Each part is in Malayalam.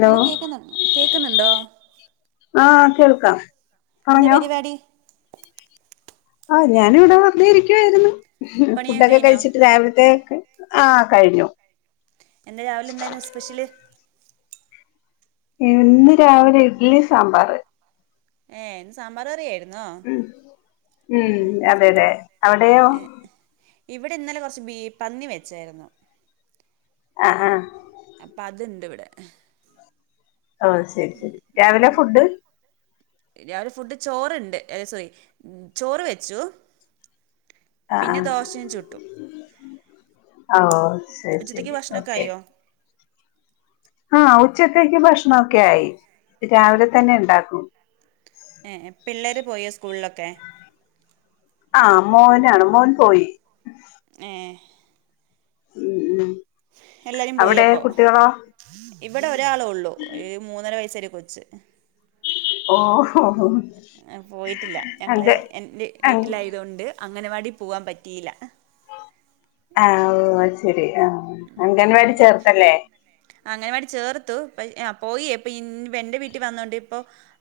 ഹലോ കേക്കുന്നു കേക്കുന്നുണ്ടോ ആഹ് കേൾക്കാം എന്താ പരിപാടി ആ ഞാന് ഇവിടെ വെറുതെ ഇരിക്കുവായിരുന്നു പണിയൊക്കെ ഫുഡൊക്കെ കഴിഞ്ഞോ കഴിച്ചിട്ട് രാവിലത്തെ ഒക്കെ ആ കഴിഞ്ഞു ഇന്ന് രാവിലെ എന്തായിരുന്നു സ്പെഷ്യല് ഇന്ന് രാവിലെ ഇഡ്ലി സാമ്പാറ് ഏ സാമ്പാറ് കറി ആയിരുന്നു ഉം ഉം അതെതെ അവിടെയോ ഇവിടെ ഇന്നലെ കുറച്ച് ബീ പന്നി വെച്ചായിരുന്നു ആ ആ അപ്പൊ അതുണ്ട് ഇവിടെ ഓ ശരി ശരി രാവിലെ ഫുഡ് രാവിലെ ഫുഡ് ചോറുണ്ട് സോറി ചോറ് വെച്ചു ആഹ് പിന്നെ ദോശയും ചുട്ടും ഓ ശരി ശരി ഭക്ഷണമൊക്കെ ഓക്കെ ആയോ ആ ഉച്ചത്തേക്ക് ഭക്ഷണൊക്കെ ആയി രാവിലെ തന്നെ ഇണ്ടാക്കും പോയി സ്കൂളിലൊക്കേ ആ മോനാണ് മോൻ പോയി ഏ ഉം ഉം എല്ലാരും പോയി അവിടെ അപ്പോ കുട്ടികളോ ഇവിടെ ഒരാളേ ഉള്ളൂ മൂന്നര വയസായി കൊച്ച് ഓ പോയിട്ടില്ല ഞങ്ങള് അതെ എൻ്റെ വീട്ടിലായതൊണ്ട് അഗംനവാടി പോവാൻ പറ്റിയില്ല ആ ഓ അ ശരി ആ അംഗൻവാടി ചേർത്തല്ലേ അംഗനവാടി ചേർത്തു പോയി എന്റെ വീട്ടിൽ വന്നൊണ്ട് ഇപ്പോ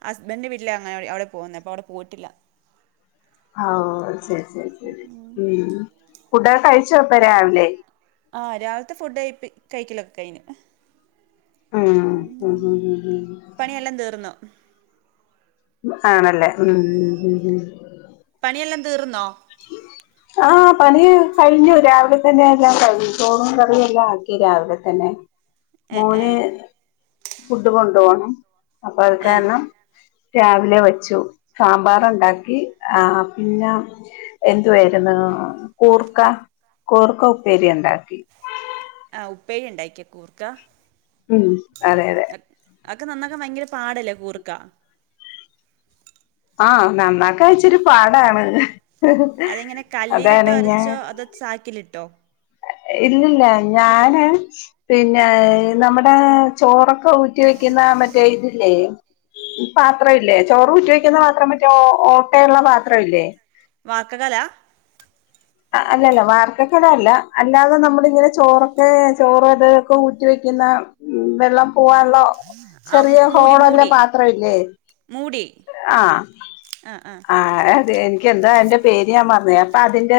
ഹസ്ബൻന്റെ വീട്ടില് അങ്ങനെ അവിടെ പോകുന്നത് അപ്പം അവി പോയിട്ടില്ല ആ ശരി ശരി ഉം ഫുഡൊക്കെ കഴിച്ചോപ്പം രാവിലെ ആ രാവിലത്തെ ഫുഡ് കഴിപ്പ കഴിക്കലൊക്കെ കയിഞ്ഞു ആ ഹ ഹ ഹ പണിയെല്ലാം തീർന്നു ആണല്ലേ ഉം ഉം ഉം പണിയെല്ലാം തീർന്നോ ആ പണി കഴിഞ്ഞു രാവിലെ തന്നെ എല്ലാം കഴിഞ്ഞു ചോറും കറിയും എല്ലാം ആക്കി രാവിലെ തന്നെ ഏ ഏ മോന് ഫുഡ് കൊണ്ടു പോണം അപ്പൊ അത് ഏ കാരണം രാവിലെ വെച്ചു സാമ്പാറ് ഉണ്ടാക്കി ആ പിന്നെ എന്തുവായിരുന്നു കൂർക്ക കൂർക്ക ഉപ്പേരി ഉണ്ടാക്കി ആ ഉപ്പേരി ഉണ്ടായിക്കാ കൂർക്ക ഉം അതെ അതെ അതൊക്കെ നന്നാക്കാൻ ഭയങ്കര പാടല്ലേ കൂർക്കാ ആ നന്നാക്കാ ഇച്ചിരെ പാടാണ് അതെങ്ങനെ കല്ലിലിട്ടോ അതാണ് ഞാൻ ഉരച്ചോ അതോ ചാക്കിലിട്ടോ ഇല്ലില്ല ഞാന് പിന്നെ നമ്മുടെ ചോറൊ ഊറ്റി വെക്കുന്നാ മറ്റേ ഇതില്ലേ പാത്രം ഇല്ലേ ചോറ് ഊറ്റി വെക്കുന്ന പാത്രം മറ്റേ ഓട്ടയുള്ള പാത്രം ഇല്ലേ വാക്ക് കല അല്ലല്ല വാർക്ക കലമല്ല അല്ലാതെ നമ്മൾ ഇങ്ങനെ ചോറൊക്കെ ചോറ് അതൊക്കെ ഊറ്റി വയ്ക്കില്ലേ വെള്ളം പോകാനുള്ള ആ ചെറിയ മൂടി ഹോൾ ഉള്ള മൂടി പാത്രം ഇല്ലേ മൂടി ആ ആഹ് ആഹ് ആ എനിക്ക് എന്ത അയ്ന്റെ പേര്ഞാമറന്നോയ് പ്പ അതിന്റെ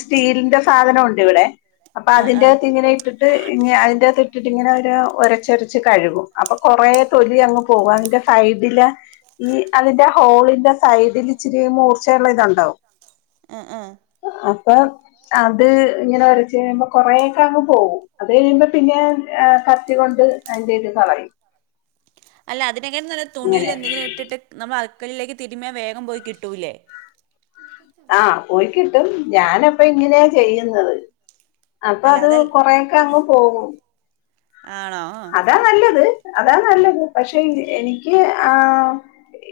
സ്റ്റീലിന്റെ സാധനമുണ്ട് ഇവിടെ അപ്പൊ ആഹ് ആഹ് അതിന്റെകത്ത് ഇങ്ങനെ ഇട്ടിട്ട് അതിന്റക് ഇട്ടിട്ട് ഇങ്ങനെ ഒരച്ചൊരച്ചു കഴുകും കുറെ തൊലി അങ്ങ് പോകും അപ്പോൾ അതിന്റെ സൈഡിലെ ഈ അതിന്റെ ഹോളിന്റെ സൈഡിൽ ഇച്ചിരി മൂർച്ചയുള്ള ഇതുണ്ടാവും ആ ആഹ അപ്പൊ അത് ഇങ്ങനെ ഒരച്ചു കഴിയുമ്പോ കൊറേക്കെ അങ്ങ് പോകും അത് കഴിയുമ്പോ പിന്നെ കത്തി കൊണ്ട് അതിന്റെ ഇത് കളയും അല്ല അതിനേക്കാളും നല്ലത് തുണിയിൽ ഇങ്ങനെ എന്തെങ്കിലും ഇട്ടിട്ട് നമ്മൾ മുകളിലേക്ക് തിരുമ്മിയാൽ വേഗം പോയി കിട്ടില്ലേ? ആ പോയി കിട്ടും ഞാനപ്പൊ ഇങ്ങനെയാ ചെയ്യുന്നത് അപ്പൊ അല്ല അത് അതൽ കൊറെയൊക്കെ അങ്ങ് പോകും. ആണോ അതാ നല്ലത് അതാ നല്ലത് പക്ഷെ എനിക്ക് ആ-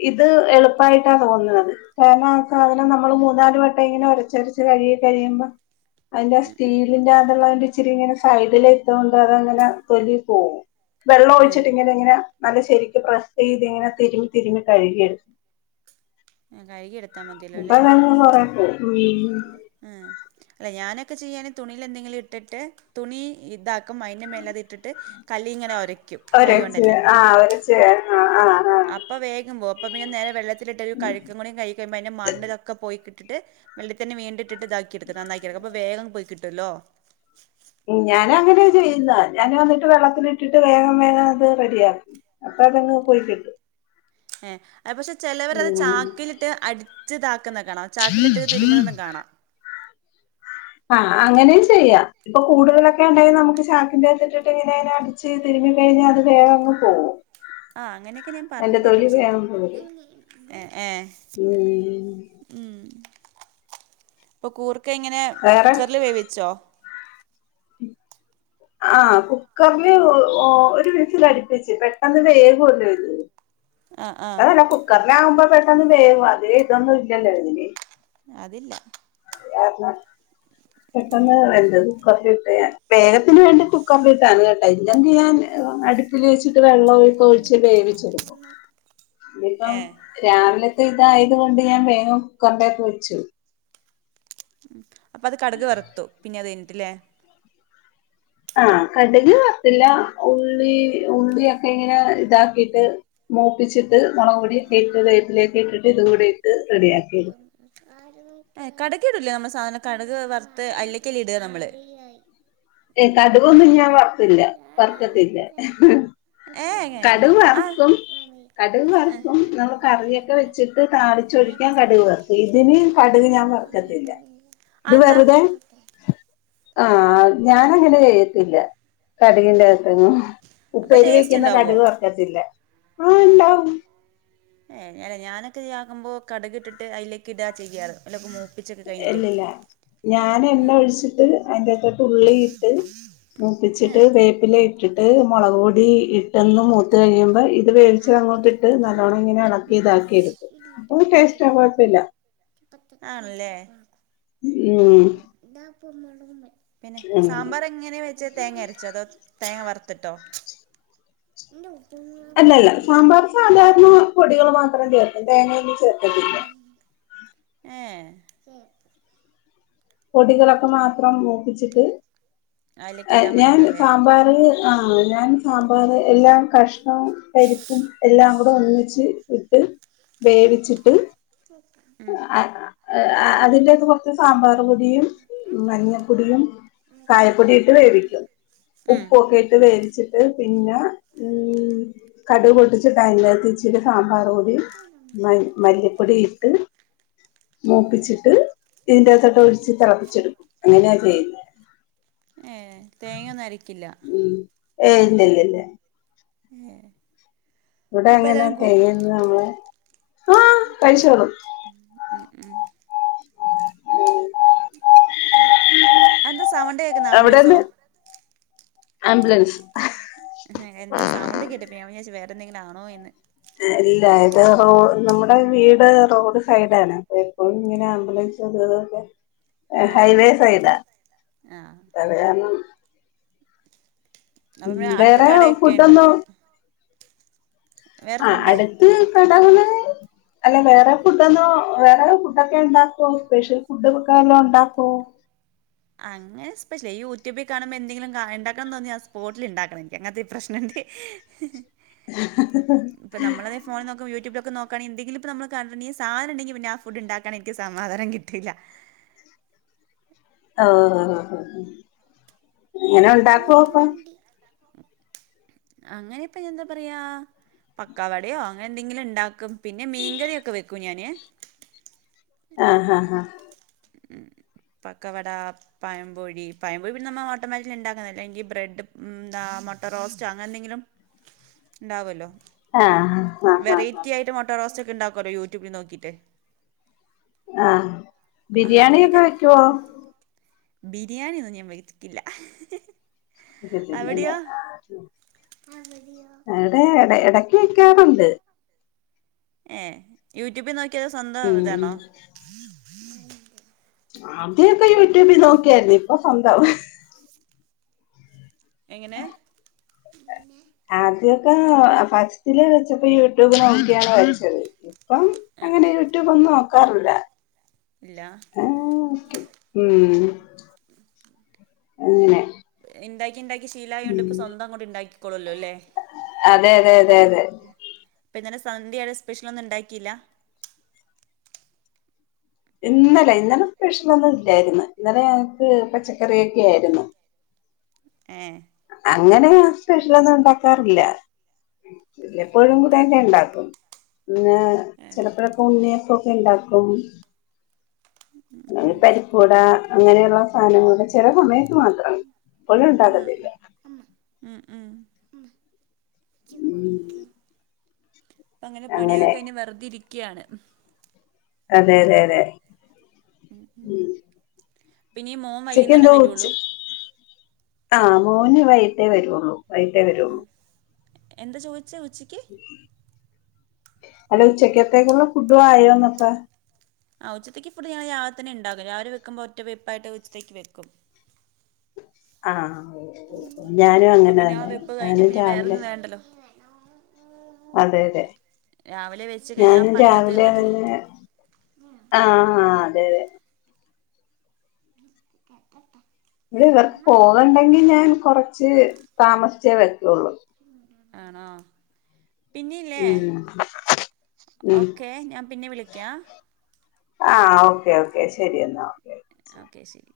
ഇത് എളുപ്പായിട്ടാ തോന്ന്ണത് കാരണം ആ സാധനം നമ്മൾ മൂന്നാല് വട്ടം ഇങ്ങനെ ഒരച്ചുരച്ച് കഴ കഴുകി കഴിയുമ്പോൾ അതിന്റെ ഉം ഉം സ്റ്റീലിന്റെ അതുള്ള അതിന്റെ ഇച്ചിരി ഇങ്ങനെ സൈഡിലത്തെ അതുകൊണ്ട് അതിന്റെ ഇങ്ങനെ തൊലി പോകും വെള്ളം ഉം ഒഴിച്ചിട്ട് ഇങ്ങനെ എങ്ങനാ? നല്ല ശരിക്ക് പ്രസ് ചെയ്തു ഇതിങ്ങനെ തിരുമി തിരുമി കഴുകിയെടുത്തു. ആ കഴുകി എടുത്താൽ മതിയല്ലോ അപ്പോ അല്ലേ അതങ്ങ് കൊറെ പോകും ഉം അല്ല ഞാനൊക്കെ ചെയ്യാന് തുണിൽ എന്തെങ്കിലും ഇട്ടിട്ട് തുണി ഇതാക്കും അതിന്റെ മേല്ലത്ട്ടിട്ട് കല്ലിൽ ഇങ്ങനെ ഉരയ്ക്കും ഒരച്ചു ആഹ് ഒരച്ചു അപ്പൊ വേഗംപോം അപ്പൊ പിന്നെ നേരെ വെള്ളത്തിലിട്ടൊരു കഴുകം കൂടി കഴുകി കഴിഞ്ഞാൽ അതിന്റെ മണ്ണും ഇതൊക്കെ പോയി കിട്ടും ഇട്ടിട്ട് വെള്ളത്തിൽ വീണ്ടും ഇട്ടിട്ട് ഇതാക്കിടുക്കും നന്നാക്കി എടുക്കാം അപ്പൊ വേഗം പോയി കിട്ടുമല്ലോ ഞാനും അങ്ങനെയാ ചെയ്യുന്നത് ഞാനും വെള്ളത്തിൽ ഇട്ടിട്ട് വേഗം വേഗം അത് റെഡിയാക്കും അപ്പ അതങ്ങ് പോയിക്കട്ടും ആ പക്ഷേ ചെലവരത് ചാക്കിലിട്ട് അടിച്ച് ഇതാക്കുന്നത് കാണാം ചാക്കിൽ ഇട്ട് തിരുമ്മുന്നത് കാണാം ആ അങ്ങനെം ചെയ്യാം ഇപ്പ കൂടുതലൊക്കെണ്ടെ നമുക്ക് ചാക്കിന്റത്തിട്ടിട്ട് ഇങ്ങനെ അടിച്ചടിച്ച് അത് കഴിഞ്ഞാൽ അത് വേഗം അങ്ങ് പോകും അങ്ങനെയൊക്കെ ഞാൻ പറഞ്ഞു കേട്ടിരിക്കുന്നു വേഗം പോരും ഏ [inaudible] ഉം [unintelligible] ഒക്കെ ഇങ്ങനെ വേറെ കുക്കറിൽ വേവിച്ചോ? ആ കുക്കറിൽ ഒ ഒരു വിസിൽ അടിപ്പിച്ചു. പെട്ടെന്ന് വേവും ഇത് ആഹ് ആഹ് അല്ല കുക്കറിൽ ആകുമ്പോൾ അത് പെട്ടെന്ന് വേവും അത്രെ ഇതൊന്നുമില്ലല്ലോ ഇതിന് അതില്ല പെട്ടെന്ന് വെന്താത് പേ [unintelligible] അതിനുവേണ്ടി കുക്കറിൽ ഇട്ടതാണ് കേട്ടോ അല്ലെങ്കിൽ ഞാൻ അടുപ്പിൽ വച്ച് വെള്ളം ഒക്കെ ഒഴിച്ച് വേവിച്ച് എടുക്കും ഇത് ഇപ്പോൾ ഏഹ് രാവിലത്തെ ഇത് ആയതുകൊണ്ട് ഞാൻ വേഗം കുക്കറിൽ വച്ചു അപ്പോ അത് കടുക് വറുത്തു പിന്ന അത് കഴിഞ്ഞിട്ട് ഇല്ലേ ആ കടുക് വറുത്തില്ല ഉള്ളി ഉള്ളിയൊക്കെ ഇങ്ങനെ ഇതാക്കിയിട്ട് മൂപ്പിച്ചിട്ട് മുളകുപൊടിക്കട്ട് ഇതാക്കിയിട്ട് വേപ്പിലയൊക്കെ ഇട്ട് ഇതാക്കിയിട്ട് കടുക് ഇടൂലേ നമ്മൾ സാധാരണ കടക് വറുത്ത് അതിലേക്കല്ലേ ഇടുക നമ്മൾ എക്കാലൊന്നും ഞാൻ വറക്കില്ല വർക്കത്തില്ല ഏ കടുക് ആ വറുക്കും കടുക് വറുക്കും നമ്മൾ കറിയൊക്കെ വെച്ചിട്ട് താളിച്ചൊഴിക്കാൻ കടുക് വറുക്കും ഇതിന് കടു ഞാൻ വറുക്കതില്ലാ ആ ഇത് എന്താ വെറുതെ ആ ഞൻ അങ്ങനെ ചെയ്യത്തില്ല കടുകിൻ്റെ [unintelligible] അപ്പൊ ഉപ്പേരി ടേസ്റ്റ് വെക്കുന്ന ഉണ്ടാവോ കടുക് വർക്കത്തില്ലെ ആഹ് ഇണ്ടാവും [unintelligible] ഞാൻ ഇതാക്ക് മ്പോൾ കട്ക് ഇട്ടിട്ട് അയിലേക്ക് ഇടാ ചെയ്യാറ് മൂപ്പിച്ചൊക്കെ കഴിഞ്ഞിട്ടേ ഇല്ലില്ല ഞൻ ഏ എണ്ണ ഒഴിച്ചിട്ട് അതിന്റത്തോട്ട് ഉള്ളി ഇട്ട് ഏ മൂപ്പിച്ചിട്ട് വേപ്പില ഇട്ടിട്ട് മുളക് പൊടി ഇട്ടെന്ന് മൂത്ത് കഴിയുമ്പോ ഇത് വേവിച്ചത് അങ്ങോട്ടിട്ട് നല്ലോണ്ണം ഇങ്ങനെ ഇളക്കി ഇതാക്കി എടുക്കും ടെസ്റ്റാ കുഴപ്പില്ല ആണല്ലേ ഉം [unintelligible] പിന്നെ സാമ്പാർ എങ്ങനെയാ വെച്ച തേങ്ങ അരച്ചോ അതോ തേങ്ങ വറുത്തിട്ടോ [inaudible] അല്ലല്ല സാമ്പാർ സാധാരണ പൊടികൾ മാത്രം ചേർക്കും തേങ്ങെന്നും ചേർ ഏഹ് പൊടികളൊക്കെ മാത്രം മൂപ്പിച്ചിട്ട് അതിലേക്ക് ഇട്ടാൽ ഞാൻ മതിയല്ലോ അല്ലേ സാമ്പാർ ആഹ് ഞാൻ സാമ്പാറ് എല്ലാം കഷ്ണവും പരിപ്പും എല്ലാം കൂടെ ഒന്നിച്ച് ഇട്ട് വേവിച്ചിട്ട് ഉം അ അ അതിന്റകത് കുറച്ച് സാമ്പാർ പൊടിയും മഞ്ഞപ്പൊടിയും കായപ്പൊടിയിട്ട് വേവിക്കും ഉം ഉപ്പൊക്കെ ഇട്ട് വേവിച്ചിട്ട് പിന്നെ ഉം കടു പൊട്ടിച്ചിട്ട് അതിലകത് ഇച്ചരി സാമ്പാർ പൊടി മ മല്ലിപ്പൊടി ഇട്ട് മൂപ്പിച്ചിട്ട് ഇതിന്റെകതൊട്ട് തിളപ്പിച്ചെടുക്കും അങ്ങനെയാ ചെയ്യുന്നെ ഏ തേങ്ങെന്നും അരക്കില്ല ഏഹ് ല്ലില്ലില്ല ഉം ഇവിടെ എങ്ങനെയ തേങ്ങെന്നും നമ്മള് ആ കഴിച്ചോളും ഉം ഉം അല്ല അതെന്താ സവൺണ്ട് കേക്കുന്നെ ആംബുലൻസോ അവിടെന്ന് ആംബുലൻസ് എന്തോ സൗണ്ട്ക്കെട്ട്പ്പാ ഞാൻ വിചാരിച് വേറെ എന്തെങ്കിലും ആ ണോ എന്ന് ഇല്ല ഇത് റോ നമ്മുടെ വീട് റോഡ് സൈടാണ് എപ്പഴും ഇങ്ങനെ ആംബുലൻസ്തതൊക്കെ ആ ഓ ഹൈവേ സൈടാ ആ അത് കാരണം അപ്പൊ ഉം പിന്നെ അടുത്ത വേറെ കടയൊക്കെ ഉണ്ട് ഫുഡൊന്നോ വേറെ ആഹ് ഫുഡ് അടുത്ത് കടകള് [inaudible] അല്ല വേറെ ഫുഡ ഒന്നും വേറെ ഫുഡൊക്കെ ഉണ്ടാക്കോ സ്പെഷ്യൽ ഫുഡ് ഒക്കെ വല്ലോം ഉണ്ടാക്കുവോ അങ്ങെ സ്പെഷ്യല ഈ യൂട്യൂബിൽ കാണുമ്പോ എന്തെങ്കിലും ഉണ്ടാക്കാൻ തോന്നിയാ ആ സ്പോട്ടിൽ ഇണ്ടാക്കണം എനിക്ക് അങ്ങനത്തെ പ്രശ്നംണ്ട് ഇപ്പ നമ്മളാണെ ഫോണി നോക്കുമ്പോ യൂട്യൂബിൽ നോക്കണി എന്തെങ്കിലും ഇപ്പ നമ്മള് കണ്ടിട്ടുണ്ടേ സാധനം ഇണ്ടെങ്കിൽ പിന്നെ ആ ഫുഡ്ണ്ടാക്കൻ എനിക്ക് സമാധാനം കിട്ടില്ല [inaudible] ഓ ഇങ്ങനെ ഉണ്ടാക്കുവോപ്പം [inaudible] അങ്ങനെ ഇപ്പൊ എന്താ പറയാ പക്കവടയോ അങ്ങനെ എന്തെങ്കിലും ഇണ്ടാക്കും പിന്നെ മീങ്കറിയൊക്കെ വെക്കും ഞാന് ആഹ് ആഹ് ആഹ് പക്കവട പയംപൊഴി പയംപൊഴി പിന്നെ നമ്മ ഹോട്ടല് മാതിരി ഇണ്ടാക്കുന്നല്ലെങ്കിൽ ബ്രെഡ് എന്താ മുട്ട റോസ്റ്റ് അങ്ങനെ എന്തെങ്കിലും ഇണ്ടാകുവല്ലോ ആ ഹാ ഹാ ഹാ ഹാ വെറൈറ്റിയായിട്ട് മുട്ട റോസ്റ്റ് ക്കെ ഇണ്ടാക്കുവല്ലോ യൂട്യൂബിൽ നോക്കിട്ട് ആഹ ബിരിയാണിയൊക്കെ വെക്കുവോ ബിരിയാണിന്നും ഞാൻ വച്ചക്കില്ല. [unintelligible] എവിടെട ഇടക്ക് വയ്ക്കാറുണ്ട്. ഏ യൂട്യൂബിൽ നോക്കിയത് സ്വന്തം ഉം ഇതാണോ. ആദ്യൊക്കെ യൂട്യൂബിൽ നോക്കിയായിരുന്നു ഇപ്പൊ സ്വന്തം. എങ്ങനെ. ആദ്യക്കെ ഫസ്റ്റില്വെച്ചപ്പോ യൂട്യൂബ് നോക്കിയാണ് വെച്ചത്. അപ്പം ഏ അങ്ങനെ യൂട്യൂബ് ഒന്നും നോക്കാറില്ല. ഇല്ല ഏെ ഉം അങ്ങനെ എന്താക്കി ഇണ്ടാ ശീലായ കൊണ്ട് ഇപ്പോ ഉം സ്വന്തം അങ്ങോട്ട് ഇണ്ടാക്കിക്കോളല്ലോ അല്ലേ. അതെ അതെ അതെ അതെ ഇപ്പൊ ഇന്നലെ സന്ധ്യയുടെ സ്പെഷ്യൽ ഒന്നും ഉണ്ടാക്കിയില്ല? ഇന്നലെ ഇന്നലെ സ്പെഷ്യലൊന്നും ഇല്ലായിരുന്നു ഇന്നലെ ഞക്ക് പച്ചക്കറിയൊക്കെ ആയിരുന്നു. ഏ അങ്ങനെ സ്പെഷ്യലൊന്നും ഉണ്ടാക്കാറില്ല. എപ്പോഴും കൂടെ തന്നെ ഉണ്ടാക്കും. പിന്നെ. ഏ ചെിലപ്പോഴൊക്കെ ഉണ്ണിയപ്പോൊക്കെ ഉണ്ടാക്കും. പരിപ്പൂട അങ്ങനെയുള്ള സാധനങ്ങളൊക്കെ ചെറിയ സമയ മാത്രം. ഒള്ളെ ഉണ്ടാകതില്ല. ഉ ഉം അപ്പ അങ്ങനെ പണിയൊക്കെ കഴിഞ്ഞുവെറുതെ ഇരിക്കയാണ്. അതെ അതെ അതെ പിന്നെ മോൻ ഉച്ചക്ക് വൈകുന്നേരം വരുള്ളു. ആ മോന് വൈകിട്ടേ വരെള്ളു വെയ്കിട്ടേ വരുള്ളൂ. എന്താ ചോച്ചേ ഉച്ചിക്ക്. അല്ല ഉച്ചക്കത്തേക്കുള്ള ഫുഡ് ആയോപ്പ. ആ ഉച്ചക്ക് ഫുഡ് ഞാൻ രാവിലെ ന്നെ ഉണ്ടാുക്കും. രാവിലെ വെക്കുമ്പോ ഒറ്റ വെപ്പായിട്ട് ഉച്ചത്തേക്ക് വെക്കും. ആഹ. ഞാനും അപ്പൊ അങ്ങനെ പിന്നെ ആ തന്നെ വെപ്പ് കഴിഞ്ഞ ഞാനും പിന്നെ രാവിലെ, വേറൊന്നും വേണ്ടല്ലോ അതെ അതെ രാവിലെ വെച്ച് കഴിഞ്ഞാ ആ ഞാനും പണിയൊക്കെ തീർന്ന പി രാവിലെതെന്നെ. ആഹ ആ അതെതെ ഇവിടെ ഇവർക്ക് പോകണ്ടെങ്കി ഞാൻ കുറച്ച് താമസിച്ചേ വെക്കുള്ളൂ. ആണ്ടോ പിന്നീല്ലേ, ഉം ഓക്കെ ഞാൻ പിന്നെ വിളിക്കാം. ആഹ, ഓക്കെ ഓക്കെ ശരി എന്നാ ഓക്കെ. ഓക്കെ ശരി